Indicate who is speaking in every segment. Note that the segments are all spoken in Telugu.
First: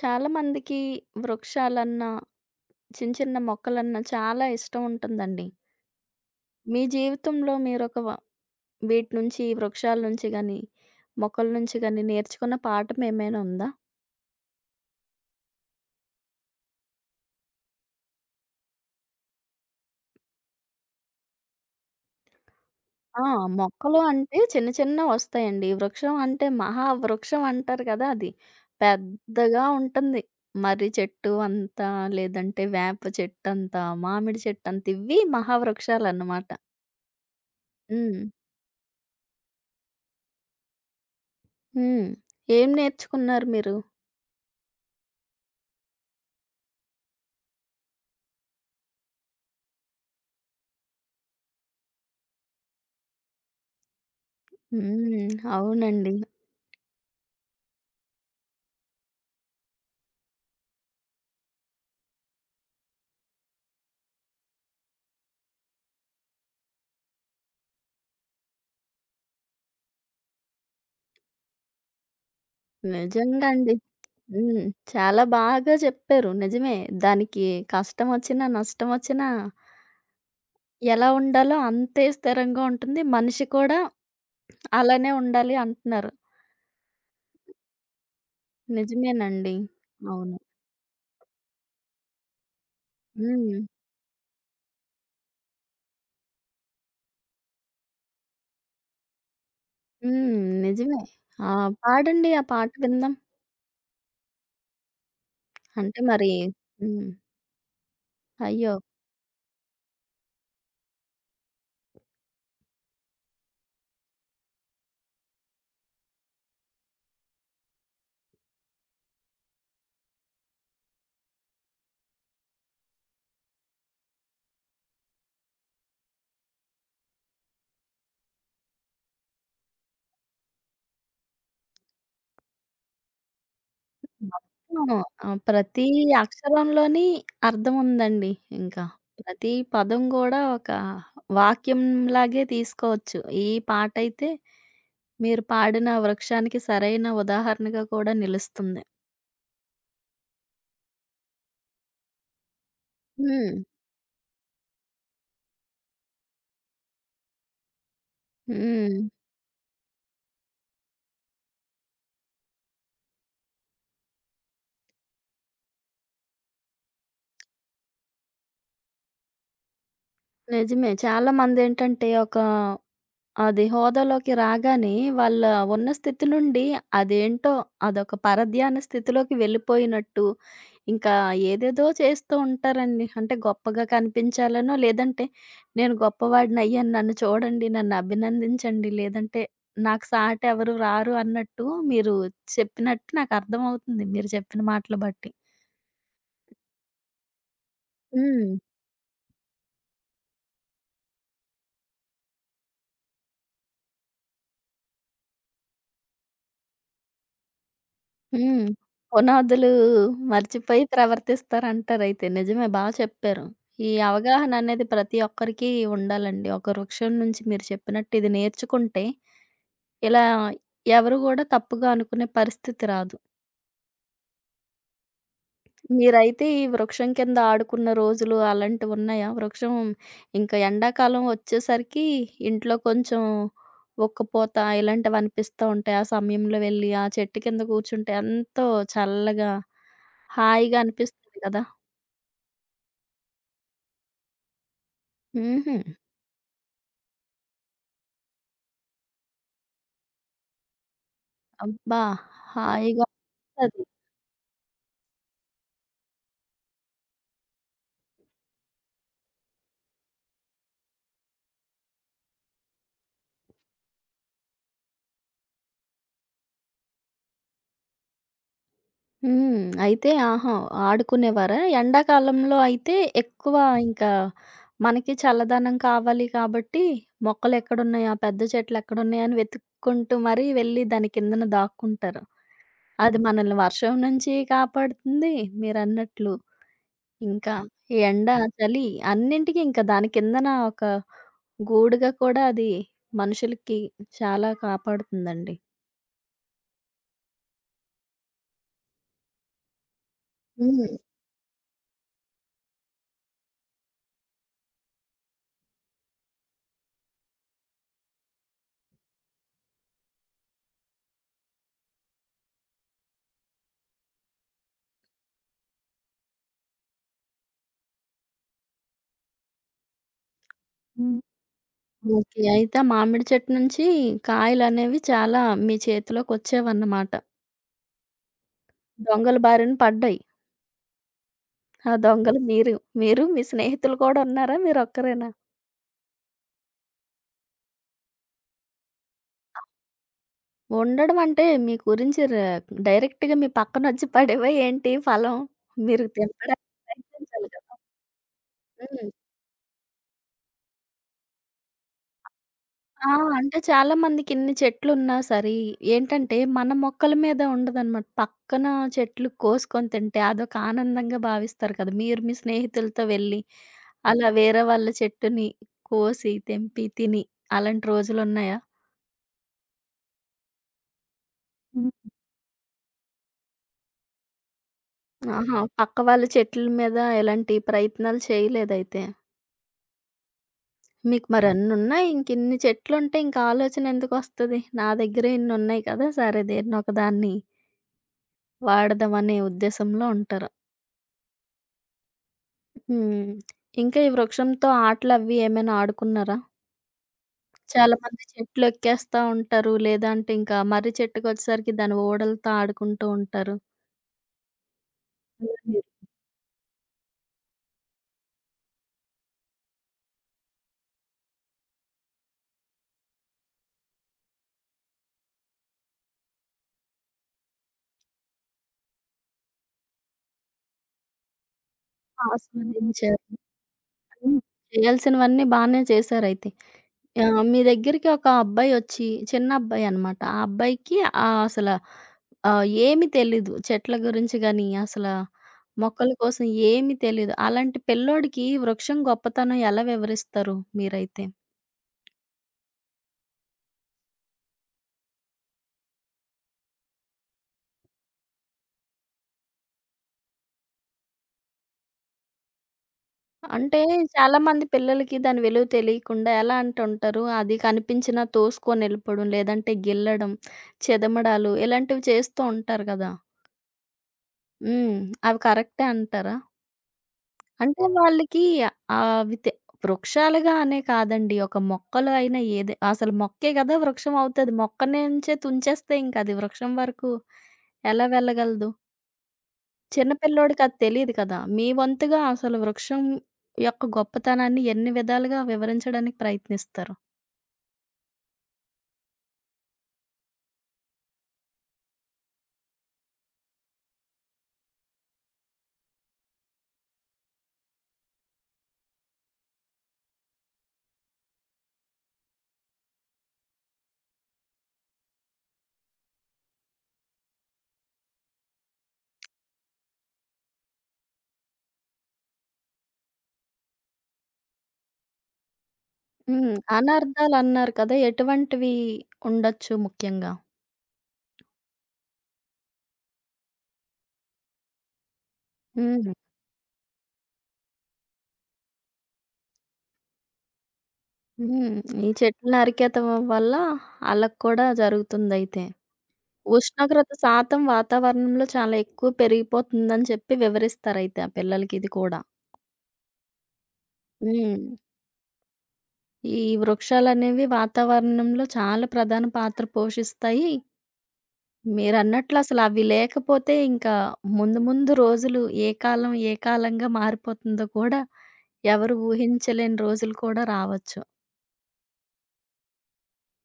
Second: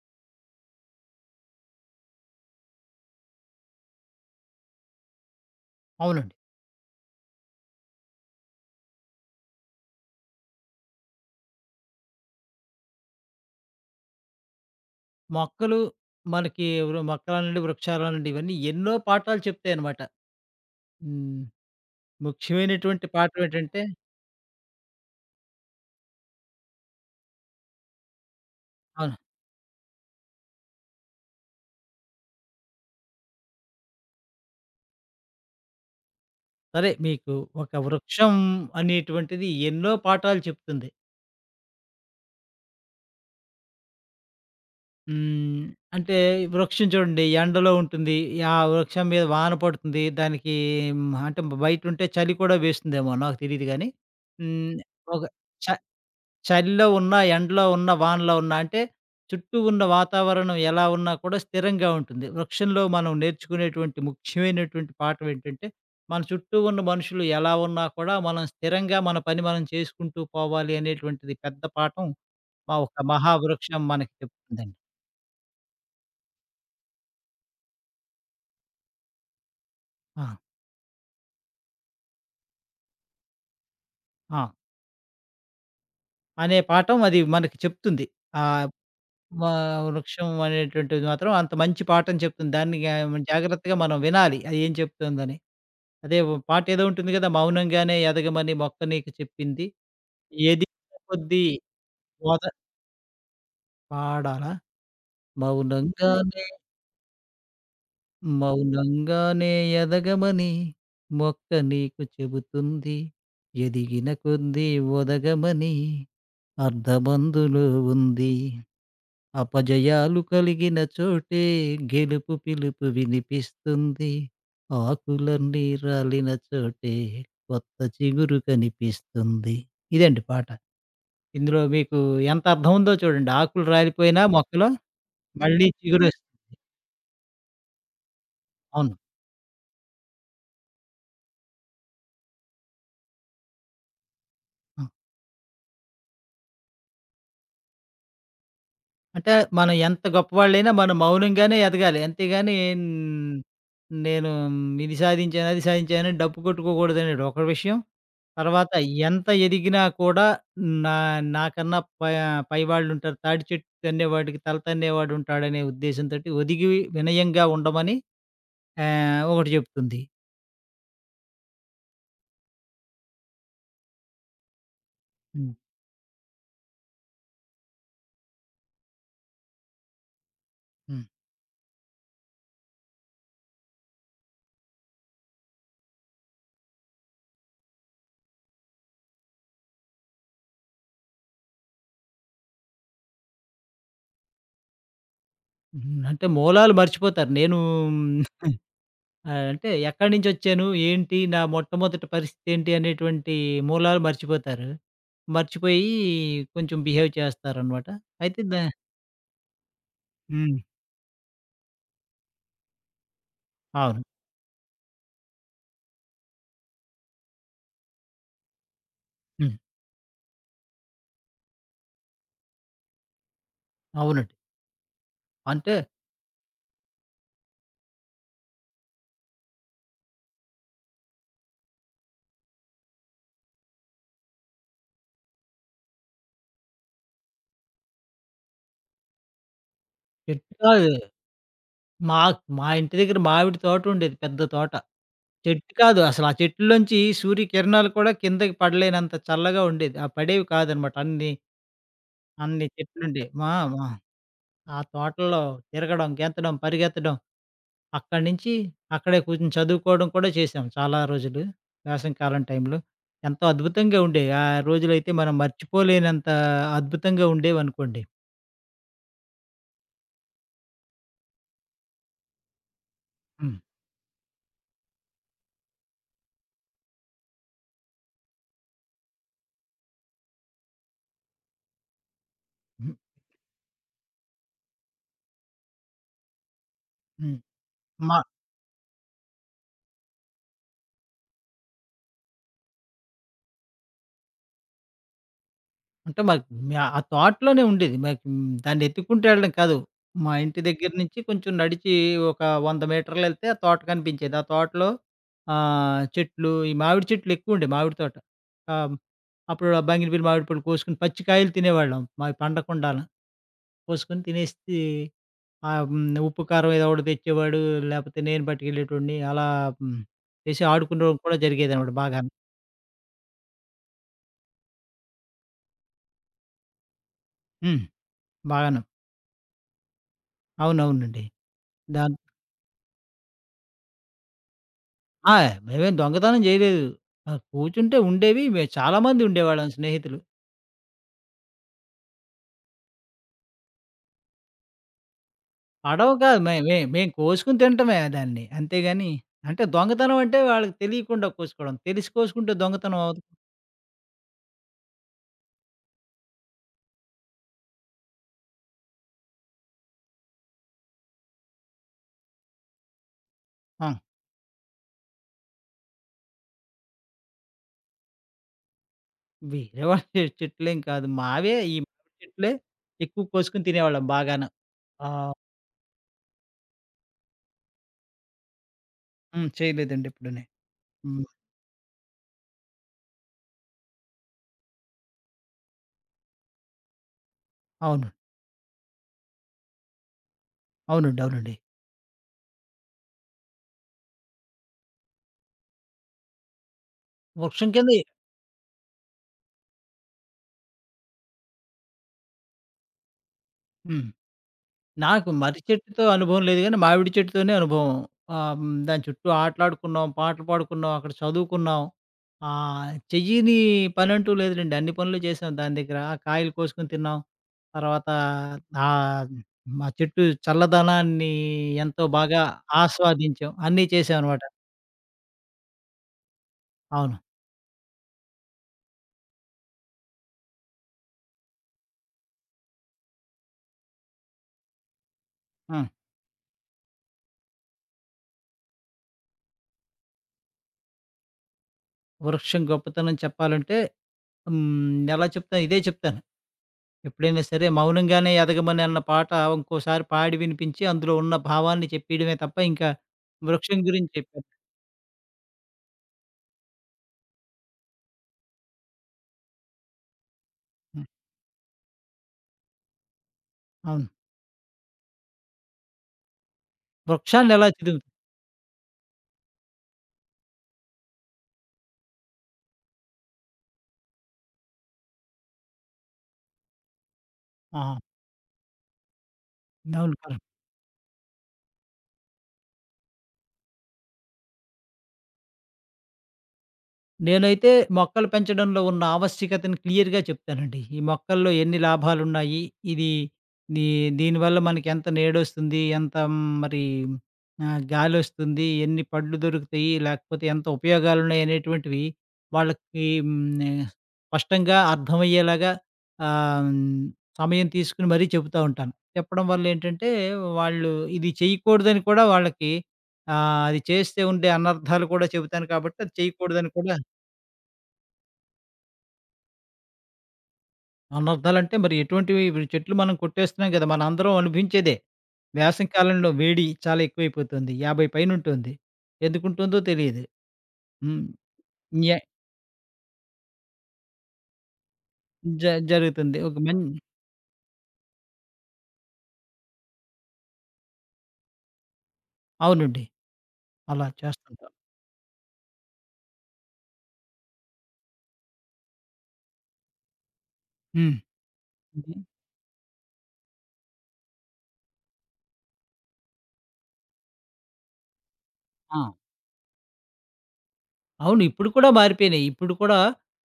Speaker 1: చాలా మందికి వృక్షాలన్నా, చిన్న చిన్న మొక్కలన్నా చాలా ఇష్టం ఉంటుందండి.
Speaker 2: అవునండి.
Speaker 1: మీ జీవితంలో మీరొక వ వీటి నుంచి వృక్షాల నుంచి గాని, మొక్కల నుంచి గాని నేర్చుకున్న పాఠం ఏమైనా ఉందా?
Speaker 2: మొక్కలు మనకి వృ మొక్కలనండి, వృక్షాలనండి ఇవన్నీ ఎన్నో పాఠాలు చెప్తాయన్నమాట. హ్మ్. ముఖ్యమైనటువంటి
Speaker 1: ఆ!
Speaker 2: పాఠం ఏంటంటే
Speaker 1: మొక్కలు అంటే చిన్న చిన్నవొస్తాయండి. వృక్షం అంటే మహా వృక్షం అంటారు కదా! అది
Speaker 2: అవును.
Speaker 1: పెద్దగా ఉంటుంది. మర్రి చెట్టు అంతా, లేదంటే వేప చెట్టంతా, మామిడి చెట్టంత ఇవి మహావృక్షాలన్నమాట.
Speaker 2: సరే మీకు ఒక
Speaker 1: హ్మ్.
Speaker 2: వృక్షం అనేటువంటిది ఎన్నో పాఠాలు చెప్తుంది.
Speaker 1: హ్మ్. ఏం నేర్చుకున్నారు మీరు?
Speaker 2: హ్మ్. అంటే వృక్షం చూడండి ఎండలో ఉంటుంది. ఆ వృక్షం మీద వాన పడుతుంది. దానికి హ్మ్, అంటే బయటుంటే చలి కూడా వేస్తుందేమో నాకు తెలీదు గానీ. హ్మ్. ఒక
Speaker 1: హ్మ్.
Speaker 2: చ
Speaker 1: అవునండి.
Speaker 2: చలిలో ఉన్నా, ఎండలో ఉన్నా, వానలో ఉన్నా అంటే చుట్టూ ఉన్న వాతావరణం ఎలా ఉన్నా కూడా స్థిరంగా ఉంటుంది. వృక్షంలో మనం నేర్చుకునేటువంటి ముఖ్యమైనటువంటి పాఠం ఏంటంటే, మన చుట్టూ ఉన్న మనుషులు ఎలా ఉన్నా కూడా మనం స్థిరంగా మన పని మనం చేసుకుంటూ పోవాలి అనేటువంటిది పెద్ద పాఠం ఒక
Speaker 1: నిజంగా అండి.
Speaker 2: మహావృక్షం మనకి
Speaker 1: హ్మ్.
Speaker 2: చెప్తుందండి.
Speaker 1: చాలా బాగా చెప్పారు. నిజమే. దానికి కష్టమొచ్చినా, నష్టమొచ్చినా
Speaker 2: ఆ!
Speaker 1: ఎలా ఉండాలో అంతే స్థిరంగా ఉంటుంది. మనిషి కూడా
Speaker 2: ఆ!
Speaker 1: అలానే ఉండాలి అంటున్నారు.
Speaker 2: అనే పాఠం అది మనకి చెప్తుంది. ఆ! వా
Speaker 1: నిజమేనండి.
Speaker 2: వృక్షం
Speaker 1: అవును.
Speaker 2: అనేటువంటిది మాత్రం అంత మంచి పాఠం చెప్తుంది. దాన్ని గా
Speaker 1: హ్మ్.
Speaker 2: జాగ్రత్తగా మనం వినాలి. అది ఏం చెప్తుందని. అదే ఓ పాట ఏదో ఉంటుంది గదా! మౌనంగానే ఎదగమని మొక్క నీకు చెప్పింది.
Speaker 1: హ్మ్.
Speaker 2: ఎదిగిన
Speaker 1: నిజమే.
Speaker 2: కొద్దీ
Speaker 1: ఆ! పాడండి ఆ
Speaker 2: ఓద
Speaker 1: పాట విందాం.
Speaker 2: పాడాలా?
Speaker 1: అంటే మరి
Speaker 2: మౌనంగానే
Speaker 1: హ్మ్. అయ్యో!
Speaker 2: మౌనంగానే ఎదగమని మొక్క నీకు చెబుతుంది. ఎదిగిన కొద్దీ ఒదగమని అర్ధమందులో ఉంది. అపజయాలు కలిగిన చోటే గెలుపు పిలుపు వినిపిస్తుంది. ఆకులన్నీ రాలిన చోటే కొత్త చిగురు కనిపిస్తుంది. ఇదండి పాట. ఇందులో మీకు ఎంత అర్థం ఉందో చూడండి. ఆకులు రాలిపోయినా మొక్కలో
Speaker 1: మొత్తం ఆ!
Speaker 2: మళ్ళీ
Speaker 1: ప్రతి
Speaker 2: చిగురొస్తుంది.
Speaker 1: అక్షరంలోని అర్థం ఉందండి ఇంకా.
Speaker 2: అవును.
Speaker 1: ప్రతి పదం గూడా ఒక వాక్యంలాగే తీసుకోవచ్చు. ఈ పాటైతే
Speaker 2: ఆ!
Speaker 1: మీరు పాడిన వృక్షానికి సరైన ఉదాహరణగా కూడా నిలుస్తుంది.
Speaker 2: అంటే మనం ఎంత గొప్పవాళ్ళైనా మనం మౌనంగానే ఎదగాలి. అంతేగాని న్-
Speaker 1: హ్మ్.
Speaker 2: నేను ఇది సాధించాను, అది సాధించాను అని డప్పు కొట్టుకోకూడదనేది ఒక విషయం. తర్వాత
Speaker 1: హ్మ్.
Speaker 2: ఎంత ఎదిగినా కూడా నా నాకన్నా పై పైవాళ్ళుంటారు. తాటి చెట్టు తన్నేవాడికి తల తన్నేవాడుంటాడనే ఉద్దేశంతోటి ఒదిగి వినయంగా ఉండమని ఒకటి చెప్తుంది.
Speaker 1: నిజమే. చాలా మందేంటంటే ఒక అది హోదాలోకి రాగానే వాళ్ళ
Speaker 2: హ్మ్.
Speaker 1: ఉన్న స్థితి నుండి అదేంటో అదొక పరధ్యాన స్థితిలోకి వెళ్ళిపోయినట్టు,
Speaker 2: హ్మ్.
Speaker 1: ఇంకా ఏదేదో చేస్తూ ఉంటారండి. అంటే గొప్పగా కనిపించాలనో, లేదంటే నేను గొప్పవాడినయ్యాను నన్ను చూడండి, నన్ను అభినందించండి, లేదంటే నాకు సాటి ఎవరు రారు అన్నట్టు మీరు చెప్పినట్టు నాకు అర్థమవుతుంది మీరు చెప్పిన మాటలు బట్టి.
Speaker 2: హ్మ్. అంటే మూలాలు మర్చిపోతారు. నేను
Speaker 1: హ్మ్.
Speaker 2: అంటే ఎక్కడినుంచొచ్చాను, ఏంటి, నా మొట్టమొదటి పరిస్థితేంటి అనేటువంటి మూలాలు మర్చిపోతారు. మర్చిపోయి కొంచెం బిహేవ్ చేస్తారనమాట. అయితే దా
Speaker 1: హ్మ్. పునాదులు
Speaker 2: హ్మ్.
Speaker 1: మర్చిపోయి ప్రవర్తిస్తారంటారైతే. నిజమే బా చెప్పారు. ఈ
Speaker 2: అవును.
Speaker 1: అవగాహన అనేది ప్రతి ఒక్కరికి ఉండాలండి. ఒకరి వృక్షం నుంచి మీరు చెప్పినట్టు ఇది నేర్చుకుంటే
Speaker 2: హ్మ్.
Speaker 1: ఇలా ఎవరు గూడా తప్పుగా అనుకునే పరిస్థితి రాదు.
Speaker 2: అవునండి. అంటే
Speaker 1: మీరైతే ఈ వృక్షం కింద ఆడుకున్న రోజులు అలాంటివున్నాయా? వృక్షం ఇంకా ఎండాకాలం వచ్చేసరికి ఇంట్లో కొంచెం ఉక్కపోత ఇలాంటివనిపిస్తా ఉంటాయి. ఆ సమయంలో వెళ్లి ఆ చెట్టు కింద కూర్చుంటే ఎంతో చల్లగా,
Speaker 2: చెట్టు
Speaker 1: హాయిగా
Speaker 2: కాదు.
Speaker 1: అనిపిస్తుంది కదా!
Speaker 2: మా ఇంటి దగ్గర మామిడి తోటుండేది. పెద్ద తోట. చెట్టు
Speaker 1: హుహు.
Speaker 2: కాదు. అసలు ఆ చెట్లోంచి సూర్యకిరణాలు కూడా కిందకి పడలేనంత చల్లగా ఉండేది. ఆ పడేవి కాదనమాట.
Speaker 1: అబ్బా!
Speaker 2: అన్ని
Speaker 1: హాయిగా
Speaker 2: చెట్లుండేవి. మా
Speaker 1: ఉంటది.
Speaker 2: మా ఆ తోటల్లో తిరగడం, గెంతడం, పరిగెత్తడం, అక్కడి నుంచి అక్కడే కూర్చొని చదువుకోవడం కూడా చేశాం చాలా రోజులు. వేసవికాలం టైంలో. ఎంతో అద్భుతంగా ఉండేవి. ఆ రోజులైతే మనం మర్చిపోలేనంత అద్భుతంగా ఉండేవనుకోండి.
Speaker 1: హ్మ్. అయితే ఆహా! ఆడుకునేవారా? ఎండాకాలంలో అయితే ఎక్కువ
Speaker 2: హ్మ్.
Speaker 1: ఇంకా మనకి చల్లదనం కావాలి కాబట్టి మొక్కలెక్కడున్నాయి, ఆ పెద్ద చెట్లెక్కడున్నాయి అని వెతుక్కుంటూ మరీ వెళ్ళి దాని కిందన దాక్కుంటారు.
Speaker 2: హ్మ్.
Speaker 1: అది మనల్ని వర్షం నుంచి కాపాడుతుంది మీరన్నట్లు.
Speaker 2: హ్మ్.
Speaker 1: ఇంకా ఈ
Speaker 2: మ
Speaker 1: ఎండ, చలి అన్నింటికి ఇంకా దాని కిందన ఒక గూడుగా కూడా అది మనుషులకి చాలా కాపాడుతుందండి.
Speaker 2: అంటే మాకు మ్యా ఆ థాట్‌లోనే ఉండేది. మాకు హ్మ్, దాన్నెత్తుక్కుంటూ వెళ్ళడం కాదు. మా ఇంటి
Speaker 1: హ్మ్.
Speaker 2: దగ్గర నుంచి కొంచెం నడిచి ఒక 100 మీటర్లెళ్తే ఆ తోట కనిపించేది. ఆ తోటలో ఆహ్, చెట్లు ఈ మామిడి చెట్లెక్కువుండేయి మామిడి తోట. ఆహ్, అప్పుడు ఆ బంగినపల్లి మామిడి పళ్ళు కోసుకొని పచ్చికాయలు తినేవాళ్ళం. మావి పండకుండాను. కోసుకొని తినేసి ఉప్పు, కారం ఏదో ఒకటి తెచ్చేవాడు. లేపోతే నేను పట్టుకెళ్ళేటోడిని. అలా హ్మ్, చేసి ఆడుకునడం
Speaker 1: హ్మ్.
Speaker 2: కూడా జరిగేదనమాట బాగాను.
Speaker 1: ఓకే. అయితే ఆ మామిడి చెట్టు నుంచి కాయలనేవి చాలా మీ చేతిలోకొచ్చేవన్నమాట.
Speaker 2: హ్మ్. బాగాను.
Speaker 1: దొంగల బారిన పడ్డాయి.
Speaker 2: అవునవునండి.
Speaker 1: ఆ
Speaker 2: దాన్
Speaker 1: దొంగలు మీరు. మీరు, మీ స్నేహితులు కూడా ఉన్నారా? మీరొక్కరేనా?
Speaker 2: ఆ! మేమేం దొంగతనం జేయలేదు. ఆ! కూర్చుంటే ఉండేవి. చాలామంది ఉండేవాళ్ళం స్నేహితులు.
Speaker 1: ఉండడం అంటే మీ గురించి ర డైరెక్ట్‌గా మీ పక్కనొచ్చి పడేవా ఏంటి ఫలం? మీరు
Speaker 2: పడవ కాదు. మే
Speaker 1: తెంపడానికి
Speaker 2: మే మేము
Speaker 1: ప్రయత్నించాలి
Speaker 2: కోసుకొని
Speaker 1: కదా!
Speaker 2: తినటమే దాన్ని.
Speaker 1: హ్మ్.
Speaker 2: అంతేగాని అంటే దొంగతనం అంటే వాళ్ళకి తెలియకుండా కోసుకోవడం. తెలిసి కోసుకుంటే దొంగతనం
Speaker 1: ఆ!
Speaker 2: అవ్వదు.
Speaker 1: అంటే చాలా మందికిన్ని చెట్లున్నా సరే, ఏంటంటే మన మొక్కల మీద ఉండదనమాట. పక్కన చెట్లు కోసుకొని తింటే అదొక ఆనందంగా భావిస్తారు కదా! మీరు మీ స్నేహితులతో వెళ్ళి,
Speaker 2: ఆ!
Speaker 1: అలా వేరే వాళ్ళ చెట్టుని కోసి, తెంపి, తిని అలాంటి రోజులున్నాయా?
Speaker 2: వేరే వాళ్ళ చెట్లేం కాదు. మావే ఈ
Speaker 1: హ్మ్.
Speaker 2: మామిడి చెట్లే ఎక్కువ కోసుకొని తినేవాళ్ళం బాగాను. ఆ!
Speaker 1: ఆహా! పక్క వాళ్ళ చెట్ల మీద ఎలాంటి ప్రయత్నాలు చేయలేదైతే.
Speaker 2: హ్మ్. చేయలేదండి ఎప్పుడూని. హ్మ్.
Speaker 1: మీకు మరన్నున్నాయి. ఇంకిన్ని చెట్లుంటే ఇంక ఆలోచన ఎందుకొస్తది? నా దగ్గరే ఇన్నున్నాయి కదా! సరే దేన్నొక దాన్ని
Speaker 2: అవును.
Speaker 1: వాడదాం అనే ఉద్దేశంలో ఉంటారు.
Speaker 2: అవునండి. అవునండి.
Speaker 1: హ్మ్. ఇంకా ఈ వృక్షంతో ఆటలవి ఏమైనా ఆడుకున్నారా?
Speaker 2: వృక్షం కింద
Speaker 1: చాలామంది చెట్లు ఎక్కేస్తా ఉంటారు. లేదంటే ఇంకా మర్రి చెట్టుకొచ్చేసరికి దాని ఊడలతో ఆడుకుంటూ ఉంటారు.
Speaker 2: హ్మ్. నాకు
Speaker 1: అలా
Speaker 2: మర్రి
Speaker 1: మీరు
Speaker 2: చెట్టుతో అనుభవం లేదు గానీ, మామిడి చెట్టుతోనే అనుభవం. ఆహ్, హ్మ్. దాని చుట్టూ ఆటలాడుకున్నాం, పాటలు పాడుకున్నాం, అక్కడ చదువుకున్నాం. చెయ్యని పనంటూ లేదులెండి. అన్ని పనులు చేసాం దాని దగ్గర. ఆ కాయలు కోసుకొని తిన్నాం. తర్వాత ఆహ్, మా చెట్టు చల్లదనాన్ని ఎంతో బాగా
Speaker 1: ఆస్వాదించారు.
Speaker 2: ఆస్వాదించాం. అన్నీ
Speaker 1: హ్మ్.
Speaker 2: చేశామనమాట.
Speaker 1: చేయాల్సినవన్నీ బానే చేశారైతే.
Speaker 2: అవును.
Speaker 1: ఆహ్, మీ దగ్గరికి ఒక అబ్బాయొచ్చి చిన్న అబ్బాయనమాట. ఆ అబ్బాయికి ఆహ్, అసల ఆహ్, ఏమి తెలీదు. చెట్ల గురించి గాని, అసల
Speaker 2: ఆ!
Speaker 1: మొక్కల కోసం ఏమి తెలీదు. అలాంటి పిల్లోడికి వృక్షం గొప్పతనం ఎలా వివరిస్తారు మీరైతే?
Speaker 2: వృక్షం గొప్పతనం చెప్పాలంటే హ్మ్. ఎలా చెప్తాను? ఇదే చెప్తాను. ఎప్పుడైనా సరే 'మౌనంగానే ఎదగమని' అన్న పాట ఇంకోసారి పాడి వినిపించి, అందులో ఉన్న భావాన్ని చెప్పియడమే తప్ప ఇంకా
Speaker 1: అంటే
Speaker 2: వృక్షం గురించి చెప్పారు.
Speaker 1: చాలామంది పిల్లలకి దాని విలువ తెలియకుండా ఎలా అంటుంటారు, అది కనిపించినా తోసుకొని ఎళ్ళిపోవడం, లేదంటే గిల్లడం,
Speaker 2: హ్మ్.
Speaker 1: చెదమడాలు ఇలాంటివి చేస్తూ ఉంటారు గదా!
Speaker 2: అవును.
Speaker 1: హ్మ్. అవి కరెక్టే అంటారా?
Speaker 2: వృక్షాన్ని ఎలా
Speaker 1: అంటే
Speaker 2: చదువుతారు?
Speaker 1: వాళ్ళకి ఆ- అవి తె వృక్షాలుగా అనే కాదండి. ఒక మొక్కలో అయినా ఏదే అసలు మొక్కే గదా! వృక్షం అవుతది. మొక్క నుంచే తుంచేస్తే ఇంక అది వృక్షం వరకు
Speaker 2: ఆహా!
Speaker 1: ఎలా వెళ్ళగలదు? చిన్న
Speaker 2: అవును. కరెక్ట్.
Speaker 1: పిల్లోడికది తెలీదు కదా! మీ వంతుగా అసలు వృక్షం యొక్క గొప్పతనాన్ని ఎన్ని విధాలుగా వివరించడానికి ప్రయత్నిస్తారు?
Speaker 2: నేనైతే మొక్కలు పెంచడంలో ఉన్న ఆవశ్యకతను క్లియర్‌గా చెప్తానండి. ఈ మొక్కల్లో ఎన్ని లాభాలున్నాయి? ఇది దీ దీనివల్ల మనకెంత నీడొస్తుంది? ఎంత మరి గాలొస్తుంది? ఎన్ని పళ్ళు దొరుకుతాయి? లేకపోతే ఎంత ఉపయోగాలున్నాయి? అనేటువంటివి వాళ్ళకి హ్మ్. స్పష్టంగా అర్థమయ్యేలాగా ఆహ్, హ్మ్. సమయం తీసుకొని మరీ చెబుతా ఉంటాను. చెప్పడం వల్లేంటంటే వాళ్ళు ఇది చేయకూడదని కూడా వాళ్ళకి అది చేస్తే ఉండే అనర్థాలు కూడా చెబుతాను కాబట్టి అది
Speaker 1: హ్మ్.
Speaker 2: చేయకూడదని కూడా
Speaker 1: అనార్థాలన్నారు కదా! ఎటువంటివి ఉండొచ్చు ముఖ్యంగా?
Speaker 2: అనర్థాలంటే మరి ఎటువంటివి? ఇప్పుడు చెట్లు మనం కొట్టేస్తున్నాం కదా! మనందరం అనుభవించేదే. వేసవి
Speaker 1: హ్మ్.
Speaker 2: కాలంలో వేడి చాలా ఎక్కువైపోతుంది. 50 పైనుంటుంది. ఎందుకుంటుందో తెలియదు. హ్మ్.
Speaker 1: హ్మ్. ఈ
Speaker 2: న్య
Speaker 1: చెట్లు నరికేయటం వల్ల ఆళ్ళకి కూడా జరుగుతుందయితే.
Speaker 2: జ జరుగుతుంది. ఒక మన్
Speaker 1: ఉష్ణోగ్రత శాతం వాతావరణంలో చాలా ఎక్కువ పెరిగిపోతుందని చెప్పి వివరిస్తారయితే ఆ పిల్లలకి ఇది కూడా.
Speaker 2: అవునండి. అలా
Speaker 1: హ్మ్.
Speaker 2: చేస్తుంటాం.
Speaker 1: ఈ వృక్షాలనేవి వాతావరణంలో చాలా ప్రధాన పాత్ర పోషిస్తాయి.
Speaker 2: హ్మ్. ఇది
Speaker 1: మీరన్నట్లు అసలవి లేకపోతే ఇంకా ముందు ముందు రోజులు ఏ కాలం ఏ కాలంగా మారిపోతుందో కూడా ఎవరు
Speaker 2: ఆ!
Speaker 1: ఊహించలేని రోజులు కూడా రావచ్చు.
Speaker 2: అవును. ఇప్పుడు కూడా మారిపోయినాయి. ఇప్పుడు కూడా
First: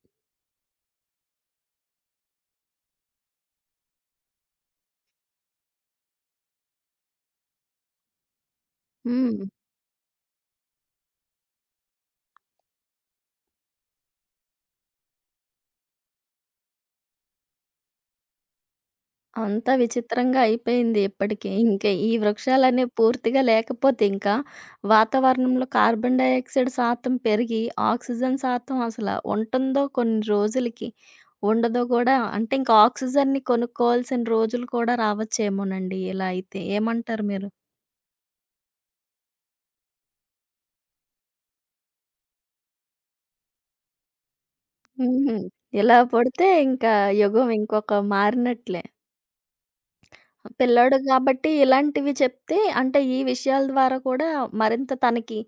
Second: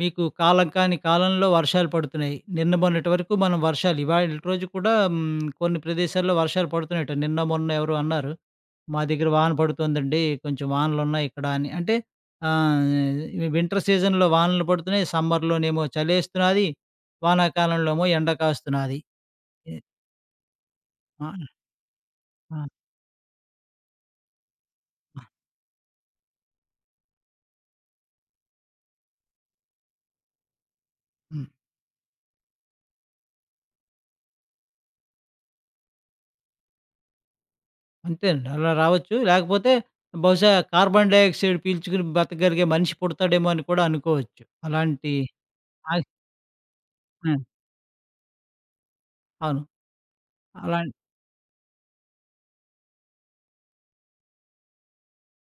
Speaker 2: మీకు కాలం కాని కాలంలో వర్షాలు పడుతున్నాయి. నిన్న మొన్నటి వరకు మనం వర్షాలు ఇవాళటి రోజు కూడా హ్మ్, కొన్ని ప్రదేశాల్లో వర్షాలు పడుతున్నట్టు. నిన్న మొన్న ఎవరో అన్నారు. మా దగ్గర
Speaker 1: హ్మ్.
Speaker 2: వాన పడుతుందండి. కొంచెం వానలున్నాయి ఇక్కడ అని. అంటే ఆహ్, వింటర్ సీజన్‌లో వానలు పడుతున్నాయి. సమ్మర్‌లోనేమో చలేస్తున్నాది. వానాకాలంలోమో ఎండ కాస్తున్నది.
Speaker 1: అంత
Speaker 2: ఎ
Speaker 1: విచిత్రంగా అయిపోయింది
Speaker 2: ఆ!
Speaker 1: ఇప్పటికి. ఇంక ఈ
Speaker 2: ఆ!
Speaker 1: వృక్షాలనేవి పూర్తిగా లేకపోతే ఇంకా
Speaker 2: ఆ!
Speaker 1: వాతావరణంలో కార్బన్ డయాక్సైడ్ శాతం పెరిగి ఆక్సిజన్ శాతం అసల ఉంటుందో కొన్ని రోజులకి,
Speaker 2: హ్మ్.
Speaker 1: ఉండదో గూడా అంటే ఇంకా ఆక్సిజన్‌ని కొనుక్కోవాల్సిన రోజులు కూడా రావచ్చేమోనండి ఇలా అయితే. ఏమంటారు మీరు?
Speaker 2: అంతేనండి. అలా రావచ్చు. లేకపోతే బహుశా కార్బన్ డయాక్సైడ్ పీల్చుకుని బ్రతకగలిగే మనిషి పుడతాడేమో అని కూడా అనుకోవచ్చు. అలాంటి
Speaker 1: హుహు. ఇలా
Speaker 2: ఆహ్,
Speaker 1: పుడితే ఇంకా
Speaker 2: ఆ!
Speaker 1: యుగం ఇంకొక మారినట్లే.
Speaker 2: అవును.
Speaker 1: పిల్లోడు
Speaker 2: అలాంటి
Speaker 1: గాబట్టి ఇలాంటివి చెప్తే అంటే ఈ విషయాల ద్వారా కూడా మరింత తనకి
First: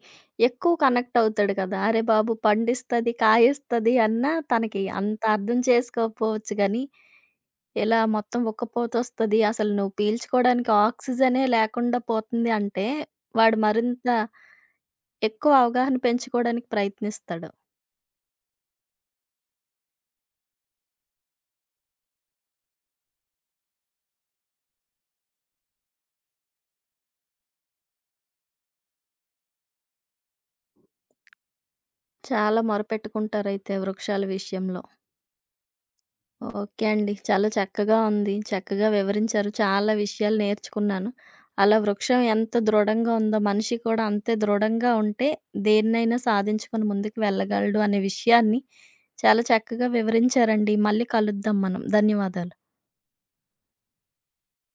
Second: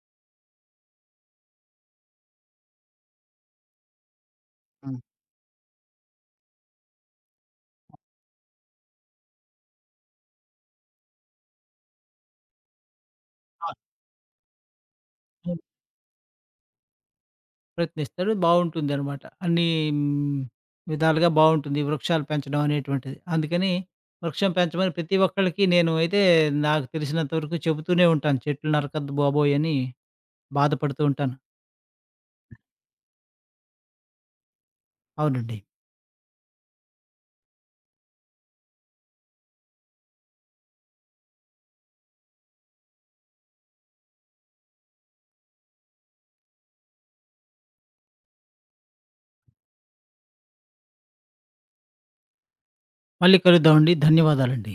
Speaker 1: ఎక్కువ కనెక్ట్ అవుతాడు కదా! అరే బాబు! పండిస్తది, కాయిస్తది అన్నా తనకి
Speaker 2: హ్మ్.
Speaker 1: అంత అర్థం చేసుకోకపోవచ్చు గానీ, ఇలా మొత్తం ఉక్కపోతొస్తది. అసలు నువ్వు పీల్చుకోవడానికి ఆక్సిజనే లేకుండా పోతుంది అంటే, వాడు
Speaker 2: ఆ!
Speaker 1: మరింత ఎక్కువ
Speaker 2: హ్మ్.
Speaker 1: అవగాహన పెంచుకోవడానికి ప్రయత్నిస్తాడు.
Speaker 2: ప్రయత్నిస్తాడు. బావుంటుందనమాట. అన్నీ హ్మ్, విధాలుగా బావుంటుంది. వృక్షాలు పెంచడం అనేటువంటిది. అందుకని వృక్షం పెంచమని ప్రతి ఒక్కళ్ళకి నేను అయితే నాకు తెలిసినంత వరకు చెబుతూనే ఉంటాను. చెట్లు నరకొద్దు బాబోయ్! అని బాధపడుతూ ఉంటాను.
Speaker 1: చాలా మొరపెట్టుకుంటారైతే వృక్షాల విషయంలో.
Speaker 2: అవునండి.
Speaker 1: ఓకే అండి. చాలా చక్కగా ఉంది. చక్కగా వివరించారు. చాలా విషయాలు నేర్చుకున్నాను. అలా వృక్షం ఎంత దృఢంగా ఉందో మనిషి కూడా అంతే దృఢంగా ఉంటే దేన్నైనా సాధించుకొని ముందుకు వెళ్ళగలడు అనే విషయాన్ని చాలా చక్కగా వివరించారండి. మళ్ళీ కలుద్దాం మనం. ధన్యవాదాలు.
Speaker 2: మళ్ళీ కలుద్దామండి. ధన్యవాదాలండి.